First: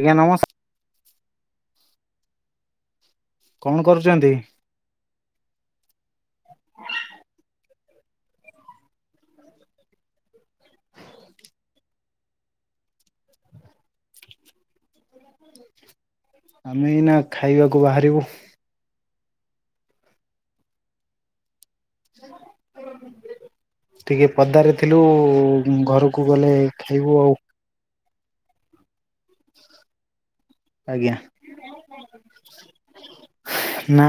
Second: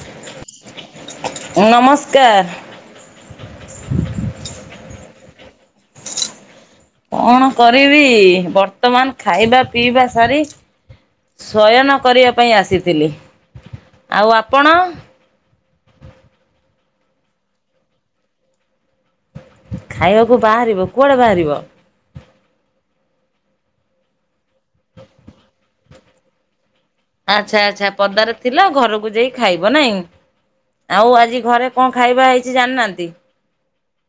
ଆଜ୍ଞା ନମସ୍କ ନମସ୍କାର। କଣ କରୁଛନ୍ତି? କଣ କରିବି ବର୍ତ୍ତମାନ ଖାଇବା ପିଇବା ସାରି ଶୟନ କରିବା ପାଇଁ ଆସିଥିଲି ଆଉ ଆପଣ? ଆମେ ଏଇନା ଖାଇବାକୁ ବାହାରିବୁ। ଖାଇବାକୁ ବାହାରିବ କୁଆଡେ ବାହାରିବ? ହ ହ ଟିକେ ପଦାରେ ଥିଲୁ ଘରକୁ ଗଲେ ଖାଇବୁ। ଆଉ। ଆଚ୍ଛା ଆଚ୍ଛା ପଦାରେ ଥିଲା ଘରକୁ ଯାଇ ଖାଇବ ନାଇଁ ଆଜ୍ଞା ଆଉ ଆଜି ଘରେ କଣ ଖାଇବା ହେଇଛି ଜାଣିନାହାନ୍ତି। ନା।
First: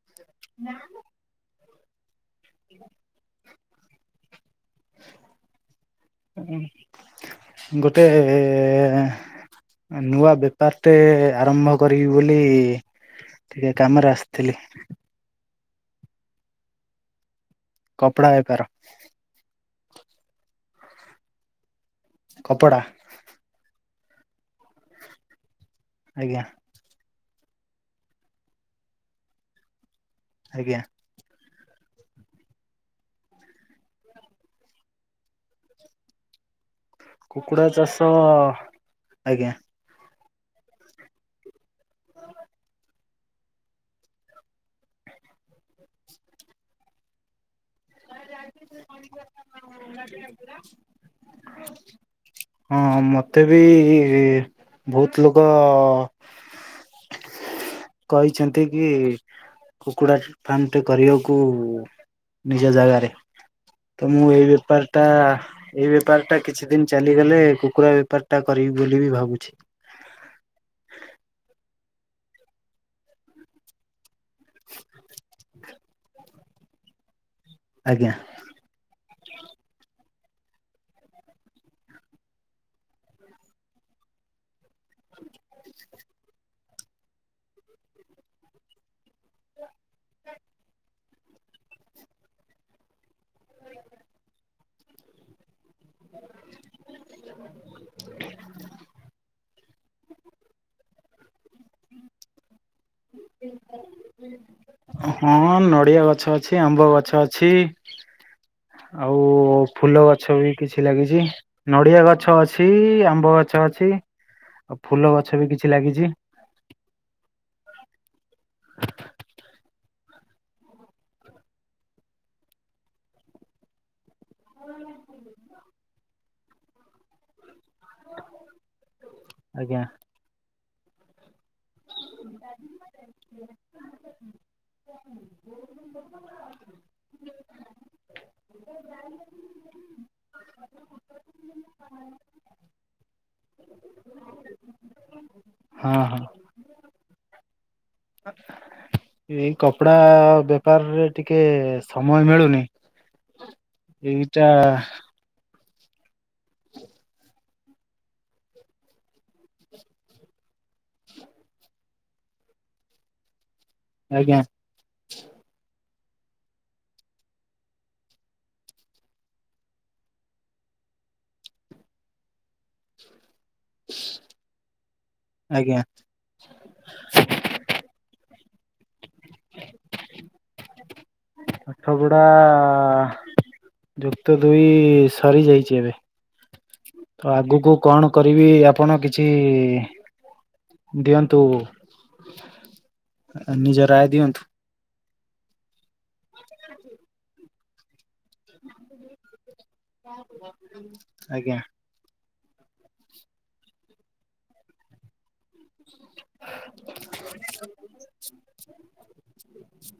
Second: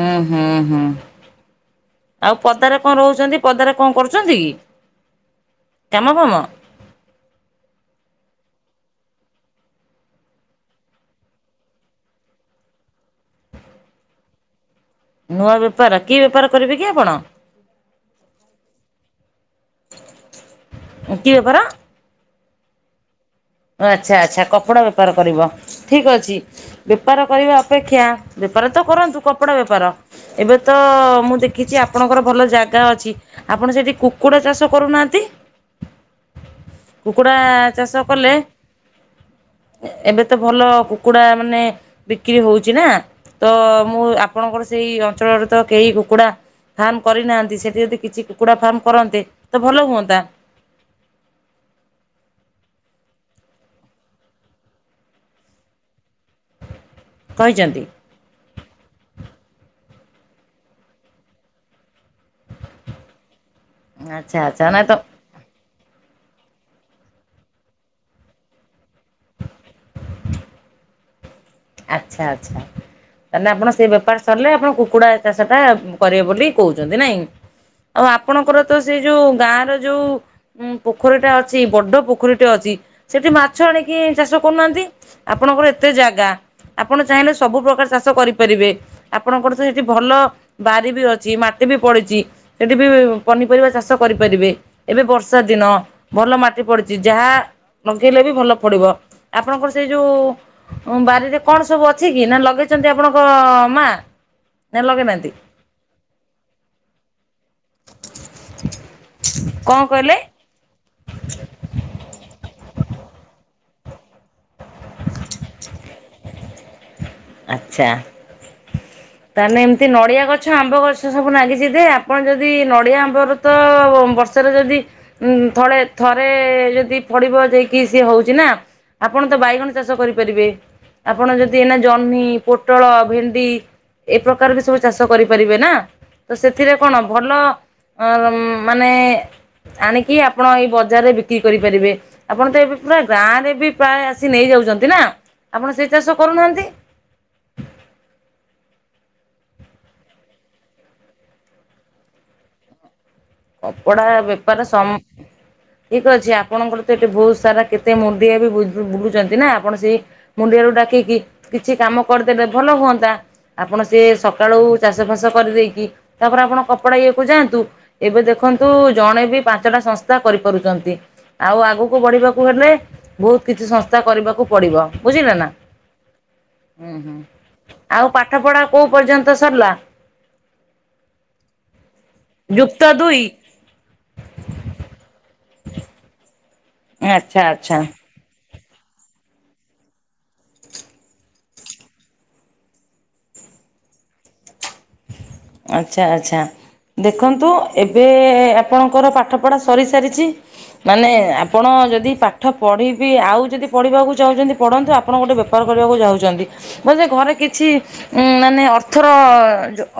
ଆଉ ପଦାରେ କଣ ରହୁଛନ୍ତି? ପଦାରେ କଣ କରୁଛନ୍ତି କି? କାମ ଫାମ ଗୋଟେ ନୂଆ ବେପାର ଟେ ଆରମ୍ଭ କରିବି ବୋଲି ଟିକେ କାମରେ ଆସିଥିଲି। ନୂଆବେପାର କି ବେପାର କରିବେକି ଆପଣ? କପଡ଼ା ବେପାର। କି ବେପାର? କପଡ଼ା। ଓ ଆଚ୍ଛା ଆଚ୍ଛା କପଡ଼ା ବେପାର କରିବ ଠିକ୍ ଅଛି। ଆଜ୍ଞା ବେପାର କରିବା ଅପେକ୍ଷା ବେପାର ତ କରନ୍ତୁ। କପଡ଼ା ବେପାର ଏବେ ତ ଆଜ୍ଞା। ମୁଁ ଟି କିଛି ଆପଣଙ୍କର ଭଲ ଜାଗା ଅଛି। ଆପଣ ସେଇଠି କୁକୁଡ଼ା ଚାଷ କରୁନାହାନ୍ତି। କୁକୁଡ଼ା ଚାଷ କଲେ ଆଜ୍ଞା ଏବେ ତ ଭଲ କୁକୁଡ଼ାମାନେ ବିକ୍ରି ହଉଛି ନା। ତ ମୁଁ ଆପଣଙ୍କର ସେଇ ଅଞ୍ଚଳରେ ତ କେହି କୁକୁଡା ଫାର୍ମ କରିନାହାନ୍ତି। ସେଠି ଯଦି କିଛି କୁକୁଡ଼ା ଫାର୍ମକରନ୍ତେ ତ ଭଲ ହୁଅନ୍ତା। ହା ଲେ ହଁ ମତେ ବି ବହୁତଲୋକ କହିଚନ୍ତି। କହିଛନ୍ତି କି କୁକୁଡ଼ା ଫାର୍ମଟେ କରିବାକୁ ନିଜ ଜାଗାରେ। ତ ମୁଁ ଆଚ୍ଛା ଏ ଆଚ୍ଛା ନାଇଁ ତ ବେପାରଟା ଏ ବେପାରଟା କିଛି ଦିନ ଚାଲିଗଲେ। କୁକୁଡ଼ା ବେପାର ଟା କରିବି ବୋଲି ବି ଭାବୁଛି। ଆଚ୍ଛା ଆଚ୍ଛା ତାହାଲେ। ଆପଣ ସେ ବେପାର ସରିଲେ ଆପଣ କୁକୁଡ଼ା ଚାଷଟା କରିବ ବୋଲି କହୁଛନ୍ତି ନାଇଁ ଆଉ ଆଜ୍ଞା ଆପଣଙ୍କର ତ ସେଇ ଯୋଉ ଗାଁ ର ଯୋଉ ହୁଁ ପୋଖରୀ ଟା ଅଛି। ବଡ ପୋଖରୀଟେ ଅଛି। ସେଠି ମାଛ ଆଣିକି ଚାଷ କରୁନାହାନ୍ତି। ଆପଣଙ୍କ ର ଏତେ ଜାଗା ଆପଣ ଚାହିଁଲେ ସବୁ ପ୍ରକାର ଚାଷ କରିପାରିବେ। ଆପଣଙ୍କ ର ସେଇଠି ଭଲ ବାରି ବି ଅଛି। ମାଟି ବି ପଡିଚି। ଏଠିବି ପନିପରିବା ଚାଷ କରିପାରିବେ। ଏବେ ବର୍ଷା ଦିନ। ଭଲ ମାଟି ପଡିଚି। ଯାହା ମଗେଇଲେବି ଭଲ ପଡିବ ଆପଣଙ୍କର ସେଇ ଯୋଉ ବାରିରେ କଣ ସବୁ ଅଛି କି। ନା ଲଗେଇଛନ୍ତି ଆପଣଙ୍କ ମା ନା ଲଗେଇନାହାନ୍ତି ହଁ ନଡିଆ ଗଛ ଅଛି, ଆମ୍ବ ଗଛ ଅଛି। ଆଉ କଣ କହିଲେ ଫୁଲଗଛ ବି। କିଛି ଲାଗିଛି। ନଡିଆ ଗଛ ଅଛି ଆମ୍ବ ଗ ଗଛ ଅଛି। ଆଉ ଫୁଲ ଗଛ ବି କିଛି ଲାଗିଚି। ଆଚ୍ଛା। ତାହେଲେ ଏମିତି ନଡ଼ିଆ ଗଛ, ଆମ୍ବ ଗଛ ସବୁ ଲାଗିଛି। ଯେ ଆପଣ ଯଦି ନଡ଼ିଆ ଆମ୍ବର ଗତ ବର୍ଷରେ ଯଦି ଥଳେ ଥରେ ଯଦି ପଡ଼ିବ ଯେଇ କିସି ହଉଚି ନା ଆପଣ ତ ବାଇଗଣ ଆଜ୍ଞା। ଚାଷ କରିପାରିବେ। ଆପଣ ଯଦି ଏଇନା ଜହ୍ନି, ପୋଟଳ, ଭେଣ୍ଡି। ଏ ପ୍ରକାର ବି ସବୁ ଚାଷ କରିପାରିବେ ନା। ତ ସେଥିରେ କଣ ଭଲ ଅ ମାନେ ଆଣିକି ଆପଣ ଏଇ ବଜାରରେ ବିକ୍ରି କରିପାରିବେ। ଆପଣ ତ ଏବେ ପୁରା ଗାଁ ରେ ବି ପ୍ରାୟ ଆସି ନେଇଯାଉଛନ୍ତି ନା। ଆପଣ ସେଇ ହଁ ଚାଷ ହଁ କରୁନାହାନ୍ତି? ହଁ ଏଇ କପଡା ବେପାରରେ ଟିକେ ସମୟ ମିଳୁନି। ଏଇ ଟା ଠିକ ଅଛି। ଆପଣଙ୍କର ତ ଏଠି ବହୁତ ସାରା କେତେ ମୁଣ୍ଡିଏ ବି ବୁ ବୁଲୁଛନ୍ତି ନା ଆପଣ ସେଇ ମୁଣ୍ଡିଆଳୁ ଡାକିକି କିଛି କାମ କରିଦେଲେ ଭଲ ହୁଅନ୍ତା। ଆପଣ ସିଏ ଆଜ୍ଞା ସକାଳୁ ଚାଷ ଫାସ କରିଦେଇକି। ତାପରେ ଆପଣ କପଡ଼ା ଇଏ କୁ ଯାଆନ୍ତୁ। ଏବେ ଦେଖନ୍ତୁ ଜଣେ ବି ପାଞ୍ଚଟା ସଂସ୍ଥା କରିପାରୁଛନ୍ତି। ଆଉ ଆଗକୁ ବଢିବା କୁ ହେଲେ ବହୁତ କିଛି ସଂସ୍ଥା କରିବାକୁ ପଡିବ ବୁଝିଲ ନା। ଆଜ୍ଞା ହଁ ଆଉ ପାଠ ପଢା କୋଉ ପର୍ଯ୍ୟନ୍ତ ସରିଲା? ପାଠ ପଡା ଯୁକ୍ତ ଦୁଇ ଯୁକ୍ତ ଦୁଇ ସରିଯାଇଛି ଏବେ ତ ଆଚ୍ଛା ଆଗକୁ ଆଚ୍ଛା। କଣ କଣ କରିବି ଆପଣ କିଛି ଦିଅନ୍ତୁ? ନିଜ ରାୟ ଦିଅନ୍ତୁ? ଆଚ୍ଛା ଆଛା ଦେଖନ୍ତୁ ଏବେ ଏବେ ଆପଣଙ୍କର ପାଠ ପଢା ସରିସାରିଛି ମାନେ ଆଜ୍ଞା। ଆପଣ ଯଦି ପା ପାଠ ପଢ଼ିବି ଆଉ ଯଦି ପଢ଼ିବାକୁ ଚାହୁଁଛନ୍ତି ପଢ଼ନ୍ତୁ ଆପଣ ଗୋଟେ ବେ ବେପାର କରିବାକୁ ଯାଉଛନ୍ତି ବୋଲେ ଘରେ କିଛି ମାନେ ଅର୍ଥର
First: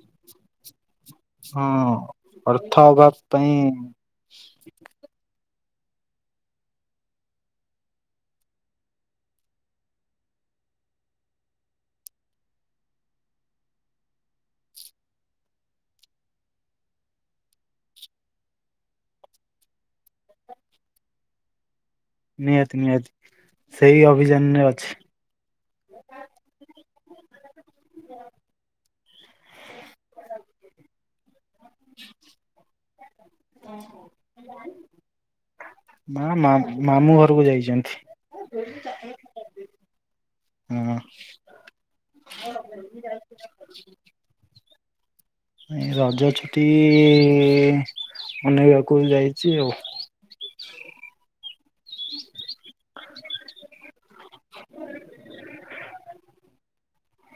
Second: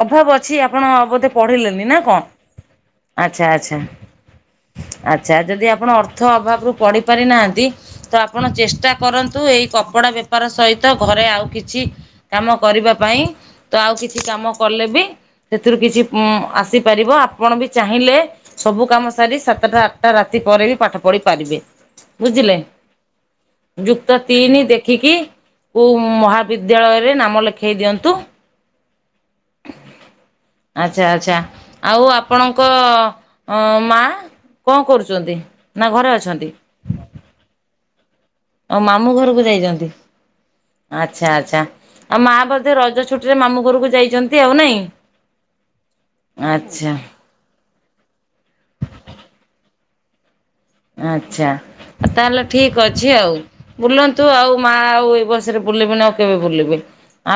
ଅଭାବ ଅଛି ଆପଣ ବୋଧେ ପଢିଲେନି ହଁ ନା କଣ ଅର୍ଥ ଅଭାବ ଆଚ୍ଛା ପାଇଁ ଆଚ୍ଛା ଆଚ୍ଛା ଯଦି ଆପଣ ଅର୍ଥ ଅଭାବରୁୁ ପଡିି ପାରିନାହାନ୍ତି ତ ଆପଣ ଚେଷ୍ଟା କରନ୍ତୁ ଏଇ କପଡା ବେପାର ସହିତ ଘରେ ଆଉ କିଛି କାମ କରିବା ପାଇଁ ତ ଆଉ କିଛି କାମ କଲେ ବି ସେଥିରୁ କିଛି ମ ଆସିପାରିବ ଆପଣ ବି ଚାହିଁଲେ ସବୁ କାମ ସାରି ସାତଟା ଆଠଟା ରାତି ପରେ ବି ପାଠ ପଢି ପାରିବେ। ବୁଝିଲେ ନିହାତି ନିହାତି ସେଇ ଯୁକ୍ତ ତିନି ଅଭିଯାନରେ ଅଛି। ଦେଖିକି କୁ ମହାବିଦ୍ୟାଳୟରେ ନାମ ଲେଖେଇ ଦିଅନ୍ତୁ? ଆଚ୍ଛା ଆଚ୍ଛା। ଆଉ ଆପଣଙ୍କ ମା କଣ କରୁଛନ୍ତି ନା ଘରେ ମା ଅଛନ୍ତି? ମା ମାମୁଁ ଘରକୁ ଯାଇଛନ୍ତି। ହ ମାମୁଁ ଘରକୁ ଯାଇଛନ୍ତି ହଁ ଆଛା ଆଚ୍ଛା। ଆଉ ମା ବଧେ ରଜ ଛୁଟିରେ ମାମୁଁ ଘରକୁ ଯାଇଛନ୍ତି ଆଉ ନାଇଁ। ରଜ ଛୁଟି ଆଚ୍ଛା। ବନେଇବାକୁ ଯାଇଛି ଆଉ। ଆଚ୍ଛା ତାହେଲେ ଠିକ ଅଛି ଆଉ। ବୁଲନ୍ତୁ ଆଉ ମା ଆଉ ଏଇ ବସରେ ବୁଲିବେନି ଆଉ କେବେ ବୁଲିବେ?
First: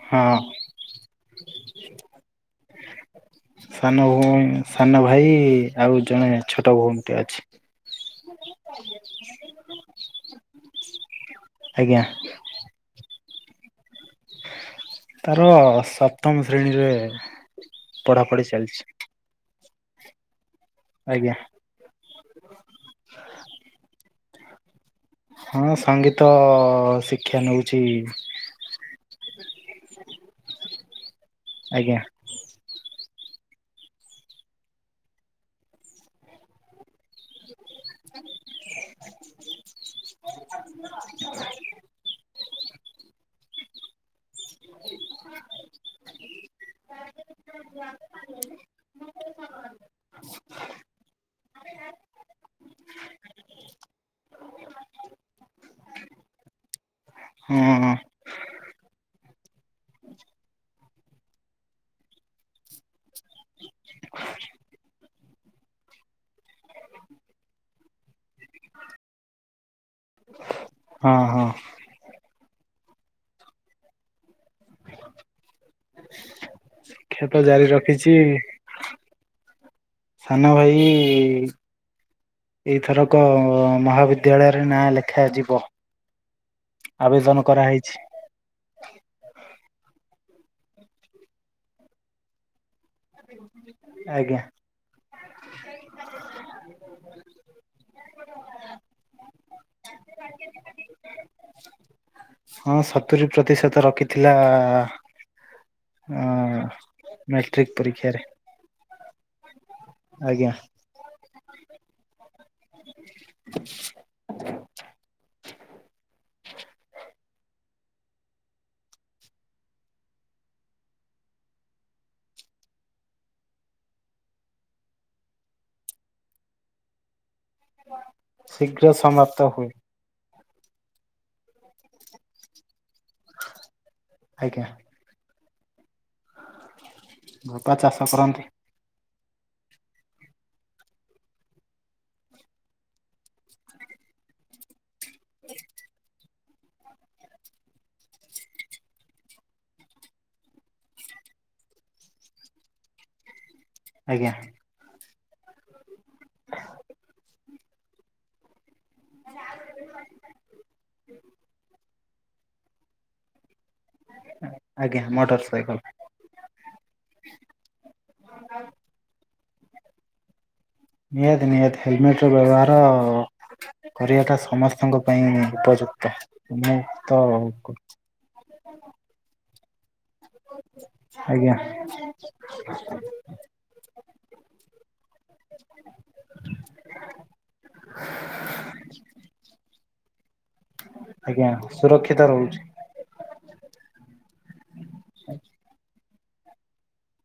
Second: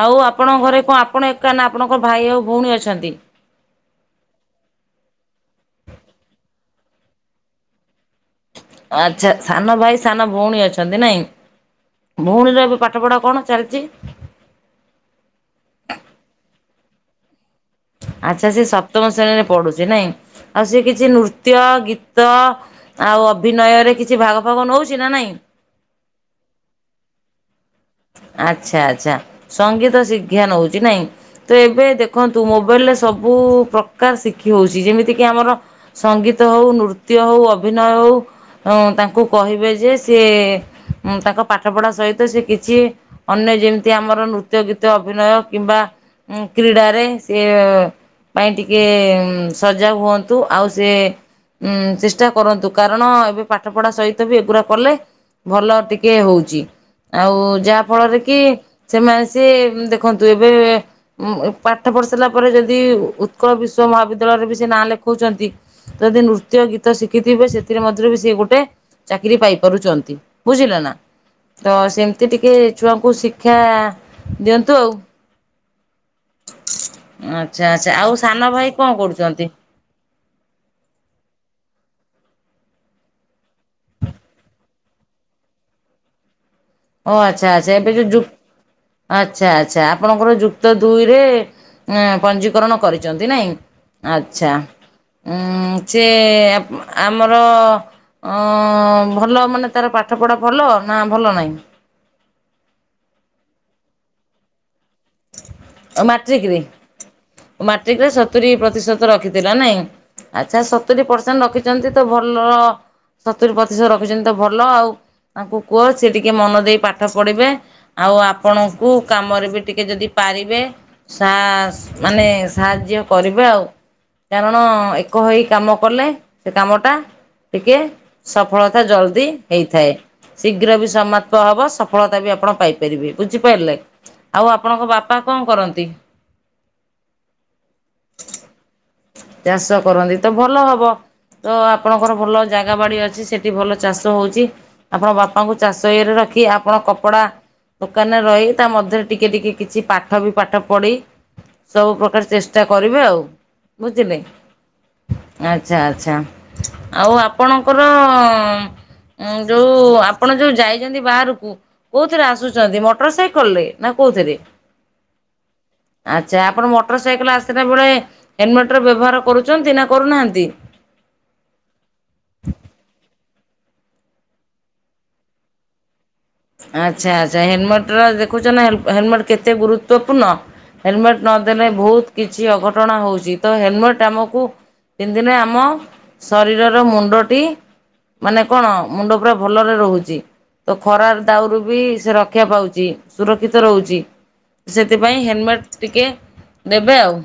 ଆଉ ହଁ ଆପଣଙ୍କ ଘରେ କଣ ଆପଣ ଏକା ନା ଆପଣଙ୍କ ଭାଇ ଆଉ ଭଉଣୀ ଅଛନ୍ତି? ସାନ ଭଉଣୀ ସାନ ଭାଇ ଆଉ ଜଣେ ଛୋଟ ଭଉଣୀ ଟେ ଅଛି। ଆଚ୍ଛା ସାନ ଭାଇ ସାନ ଭଉଣୀ ଅଛନ୍ତି ନାଇଁ। ଆଜ୍ଞା। ଭଉଣୀର ଏବେ ପାଠପଢ଼ା କଣ ଚାଲିଛି? ତାର ସପ୍ତମ ଶ୍ରେଣୀରେ ପଢାପଢି ଆଚ୍ଛା ସିଏ ଚାଲିଛି। ସପ୍ତମ ଶ୍ରେଣୀରେ ପଢୁଛି ନାଇଁ ଆଉ ସେ କିଛି ଆଜ୍ଞା ନୃତ୍ୟ ଗି ତ ଆଉ ଅଭିନୟରେ କିଛି ଭାଗ ଫାଗ ନେଉଛି ନା ନାହିଁ। ହଁ ସଙ୍ଗୀତ ଶିକ୍ଷା ନେଉଛି। ଆଚ୍ଛା ଆଛା ସଙ୍ଗୀତ ଶିକ୍ଷା ନଉଚି ନାଇଁ ତ ଏବେ ଆଜ୍ଞା ଦେଖ ତୁ ମୋବାଇଲରେ ସବୁ ପକା ଶିଖି ହେଉଛି ଯେମିତିକି ଆମର ସଙ୍ଗୀତ ହେଉ ନୃତ୍ୟ ହେଉ ଅଭିନୟ ହେଉ। ହଁ ତାଙ୍କୁ କହିବେ ଯେ ସିଏ ତାଙ୍କ ପାଠପଢ଼ା ସହିତ ସିଏ କି ଚି ଅନ୍ୟ ଯେମିତି ଆମର ନୃତ୍ୟ ଗୀତ ଅଭିନୟ କିମ୍ବା ଉଁ କ୍ରୀଡ଼ାରେ ସିଏ ପାଇଁ ଟିକେ ସଜାଗ ହୁଅନ୍ତୁ ଆଉ ସିଏ ଉଁ ଚେଷ୍ଟା କରନ୍ତୁ କାରଣ ଏବେ ପାଠ ପଢା ସହିତ ବି ଏଗୁଡା କଲେ ଭଲ ଟିକେ ହୋଉଚି ଆଉ ହଁ। ଯାହା ଫଳରେ କି କି ସେମାନେ ସିଏ ଦେଖନ୍ତୁ ଏବେ ଉ ପାଠ ପଢି ସାରିଲା ପରେ ଯଦି ଉ ଉତ୍କଳ ବିଶ୍ୱ ମହାବିଦ୍ୟାଳୟରେ ବି ସେ ନାଁ ଲେଖଉଛନ୍ତି ଯଦି ନୃତ୍ୟ ଗୀତ ତ ଶିଖିଥିବେ ସେଥିରେ ମଧ୍ୟରେ ବି ସିଏ ଗୋଟେ ଚାକିରି ପାଇପାରୁଛନ୍ତି ବୁଝିଲ ନା। ହଁ ହଁ ହଁ ତ ସେମିତି ଟିକିଏ ଛୁଆଙ୍କୁ ଶିକ୍ଷା ଦିଅନ୍ତୁ ଆଉ। କ୍ଷେତ ଜାରି ଆଚ୍ଛା ଆଚ୍ଛା ରଖିଛି ଆଉ ସାନ ଭାଇ କଣ କରୁଚନ୍ତି? ସାନ ଭାଇ ଇ ଇ ଏଇଥରକ ମହାବିଦ୍ୟାଳୟରେ ନାଁ ଲେଖାଯିବ। ଓ ଆବେଦନ ଆଚ୍ଛା ଆଚ୍ଛା କରାହେଇଛି ଏବେ ଯୋଉ ଯୁ ଆଚ୍ଛା ଆଚ୍ଛା ଆପଣଙ୍କର ଯୁକ୍ତ ଦୁଇରେ ପଞ୍ଜୀିକରଣ କରିଛନ୍ତି ନାଇଁ। ଆଜ୍ଞା ଆଚ୍ଛା। ଉଁ ସିଏ ଆମର ଅ ଭଲ ମାନେ ତାର ପାଠପଢ଼ା ଭଲ ନା ଭଲ ନାହିଁ? ହଁ ସତୁୁର ପ୍ରତିଶତ ରଖିଥିଲା। ଆଉ ହଁ ମାଟ୍ରିକରେ? ମ୍ୟ ଟ୍ରିକ୍ ମାଟ୍ରିକରେ ପରୀକ୍ଷାରେ। ସତୁରି ପ୍ରତିଶତ ରଖିଥିଲା ନାହିଁ। ଆଜ୍ଞା ଆଚ୍ଛା ସତୁରିୀ ପରସେଣ୍ଟେ ରଖିଛନ୍ତି ତ ଭଲ ସତୁରିୀ ପ୍ରତିଶତ ର କେହୁଚନ୍ତି ତ ଭଲ ଆଉ। ତାଙ୍କୁ କୁହ ସିଏ ଟିକେ ମନ ଦେଇ ପାଠ ପଢିବେ ଆଉ ଆପଣଙ୍କୁ କାମରେ ବି ଟିକେ ଯଦି ପାରିବେ ମାନେ ସାହାଯ୍ୟ କରିବେ ଆଉ। କାରଣ ଏକ ହେଇ କାମ କଲେ ସେ କାମଟା। ଟିକେ ସଫଳତା ଶୀଘ୍ର ଜଲଦି ସମାପ୍ତ ହୁଏ ହେଇଥାଏ,। ଶୀଘ୍ର ବି ସମାପ୍ତ ହବ ସଫଳତା ବି ଆପଣ ପାଇପାରିବେ ବୁଝିପାରିଲେ। ଆଉ ଆଜ୍ଞା। ଆପଣଙ୍କ ବାପା କଣ କରନ୍ତି? ବାପା ଚାଷ କରନ୍ତି। ଚାଷ କରନ୍ତି ତ ଭଲ ହବ। ତ ଆପଣଙ୍କର ଭଲ ଜାଗା ବାଡ଼ି ଅଛି ସେଠି ଭଲ ଚାଷ ହୋଉଚି। ଆପଣ ବାପାଙ୍କୁ ଚାଷ ଇଏରେ ରଖି ଆପଣ କପଡ଼ା ଦୋକାନରେ ରହି ତା ମଧ୍ୟରେ ଟିକେ ଟିକେ କିଛି ପାଠ ବି ପାଠ ପଢ଼ି ସବୁ ପ୍ରକାର ଚେଷ୍ଟା କରିବେ ଆଉ। ବୁଝିଲେ? ଆଜ୍ଞା ଆଚ୍ଛା ଆଚ୍ଛା ଆଉ ଆପଣ ଙ୍କର ଅଁ ଯୋଉ ଆପଣ ଯୋଉ ଯାଇଛନ୍ତି ବାହାରକୁ କୋଉଥିରେ ଆସୁଚନ୍ତି ମୋଟର ସାଇକଲରେ? ଆଜ୍ଞା ମୋଟର ସାଇକେ୍ଲ। ଆଚ୍ଛା ଆପଣ ମୋଟର ସାଇକଲ ଆସିଲା ବେଳେ ହେଲମେଟର ବ୍ୟବହାର କରୁଛନ୍ତି ନା କରୁନାହାନ୍ତି? ନିହାତି ନିହାତି ହେଲମେଟ୍ ର ବ୍ୟବହାର କରିବାଟା ସମସ୍ତଙ୍କ ପାଇଁ ଉପଯୁକ୍ତ ମୁଁ ତ ତ ଦେଖୁଚ ନା ହେଲ୍ ହେଲମେଟ୍ କେତେ ଗୁରୁତ୍ୱପୂର୍ଣ୍ଣ ହେଲମେଟ୍ ନ ଆଜ୍ଞା ଦେନେ ବହୁ କିଛି ଅଘଟଣା ହଉଛି ତ ହେଲମେଟ ଆମକୁ ପିନ୍ଧିଲେ ଆମ ଶରୀରର ମୁଣ୍ଡଟି ମାନେ କଣ ମୁଣ୍ଡ ପୁରା ଭଲରେ ରହୁଛି ତ ଖରା ଆଜ୍ଞା ତାଉରୁ ବି ସେ ସୁରକ୍ଷିତ ରକ୍ଷା ରହୁଛି ପାଉଛି। ସୁରକ୍ଷିତ ରହୁଛି ସେଥିପାଇଁ ହେଲମେଟ ଟିକେ ନେବେ ଆଉ।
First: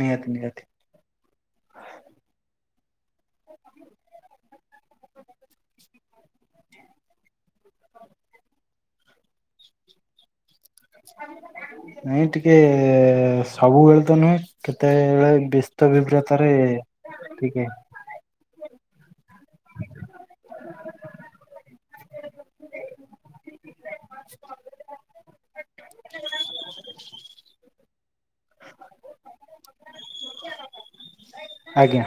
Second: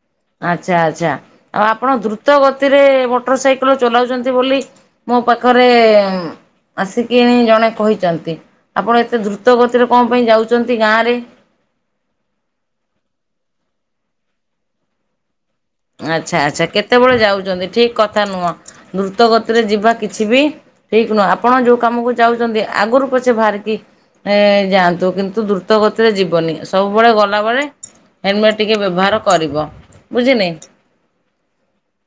ନିହାତି ନିହାତି। ଆଛା ଆଚ୍ଛା ଆଉ ଆପଣ ଦ୍ରୁତ ଗତିରେ ମୋଟର ସାଇକେଲ ଚଲାଉଛନ୍ତି ବୋଲି ମୋ ପାଖରେ ଆସିକିଣି ଜଣେ। କହିଛନ୍ତି ଆପଣ ଏତେ ଦ୍ରୁତ ଗତିରେ କଣ ପାଇଁ ଯାଉଛନ୍ତି ଗାଁରେ। ନାଇଁ ଟିକେ ସବୁବେଳେ ତ ନୁହେଁ କେତେବେଳେ ଆଚ୍ଛା ବିବ୍ରତରେ ଆଚ୍ଛା କେତେବେଳେ ଟିକେ ଯାଉଛନ୍ତି ଠିକ। କଥା ନୁହଁ ଦ୍ରୁତ ଗତିରେ ଯିବା କିଛି ବି ଠିକ ନୁହଁ ଆପଣ ଯୋଉ କାମକୁ ଯାଉଛନ୍ତି ଆଗରୁ ପଛେ ବାହାରିକି ଏ ଯାଆନ୍ତୁ କିନ୍ତୁ ଦୁ ଗତ ଗତିରେ ଯିବନି ସବୁବେଳେ ଗଲାବେଳେ ହେଲମେଟ୍ ଟିକେ ବ୍ୟବହାର କରିବ ବୁଝିନି। ଆଜ୍ଞା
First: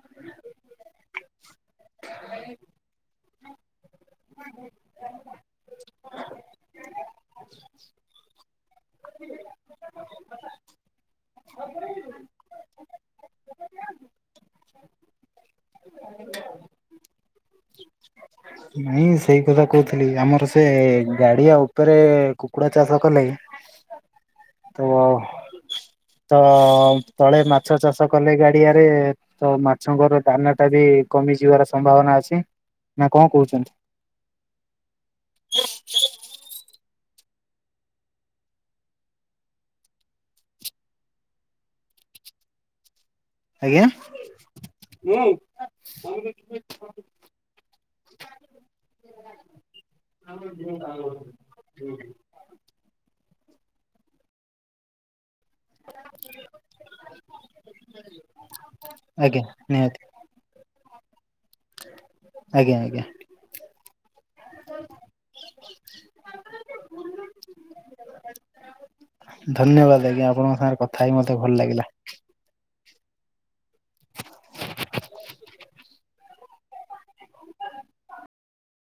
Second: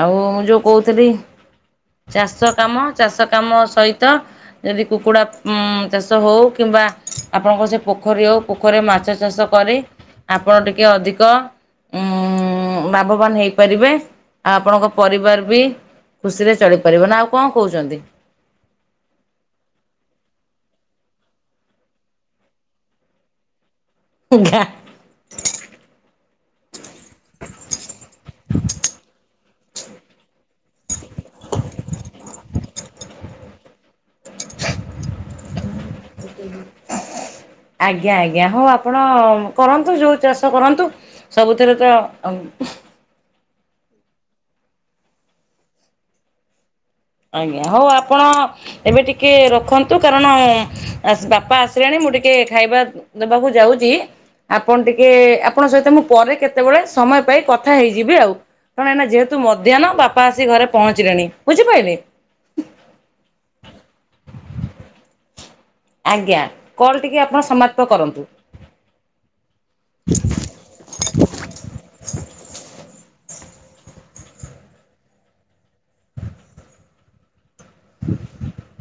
ଆଉ ମୁଁ ଯୋଉ କହୁଥିଲି ଚାଷ କାମ ଚାଷ କାମ ସହିତ। ଯଦି କୁକୁଡ଼ା ଚାଷ ହଉ କିମ୍ବା ଆପଣଙ୍କ ସେ ପୋଖରୀ ହେଉ ପୋଖରୀ ମାଛ ଚାଷ କରି ଆପଣ ଟିକେ ଅଧିକ ଉଁ ଲାଭବାନ ହେଇପାରିବେ ଆଉ ଆପଣଙ୍କ ପରିବାର ବି। ଖୁସିରେ ଚଳିପାରିବ ନା ଆଉ କଣ କହୁଛନ୍ତି। ମୁଇଁ ସେଇ କଥା କହୁଥିଲି ଆମର ସେ ଗାଡିଆ ଉପରେ କୁକୁଡ଼ା ଚାଷ କଲେ। ଇଘା ତ ତ ତଳେ ମାଛ ଚାଷ କଲେ ଗାଡିଆରେ ତ ମାଛଙ୍କର ଦାନା ଟା ବି କମି ଯିବାର ସମ୍ଭାବନା ଅଛି ନା କଣ କହୁଛନ୍ତି। ଆଜ୍ଞା ଆଜ୍ଞା ହଉ ଆପଣ କରନ୍ତୁ ଯୋଉ ଚାଷ କରନ୍ତୁ। ସବୁଥିରେ ତ ଆଉ ହୁମ୍। ଆଜ୍ଞା ଆଜ୍ଞା ହଉ ଆପଣ ଏବେ ଟିକେ ରଖନ୍ତୁ କାରଣ ବାପା ଆସିଲାଣି ମୁଁ ଟିକେ ଖାଇବା। ଦବାକୁ ଯାଉଛି ଆପଣ ଟିକେ ଆପ ଆପଣଙ୍କ ସହିତ ମୁଁ ପରେ କେତେବେଳେ ସମୟ ପାଇ କଥା ହେଇଯିବି ଆଉ କାରଣ ଏନା ଯେହେତୁ ଆଜ୍ଞା ମଧ୍ୟାହ୍ନ ବା ନିହାତି ବାପା ଆସି ଘରେ ପହଞ୍ଚିଲେଣି ବୁଝିପାରିଲେ। ଆଜ୍ଞା ଆଜ୍ଞା ଆଜ୍ଞା କଲ୍ ଟିକିେ ଆପଣ ସମାପ୍ତ କରନ୍ତୁ। ଧନ୍ୟବାଦ ଆଜ୍ଞା ଆପଣଙ୍କ ସାଙ୍ଗରେ କଥା ହେଇ ମତେ ଭଲ ଲାଗିଲା ହୁଁ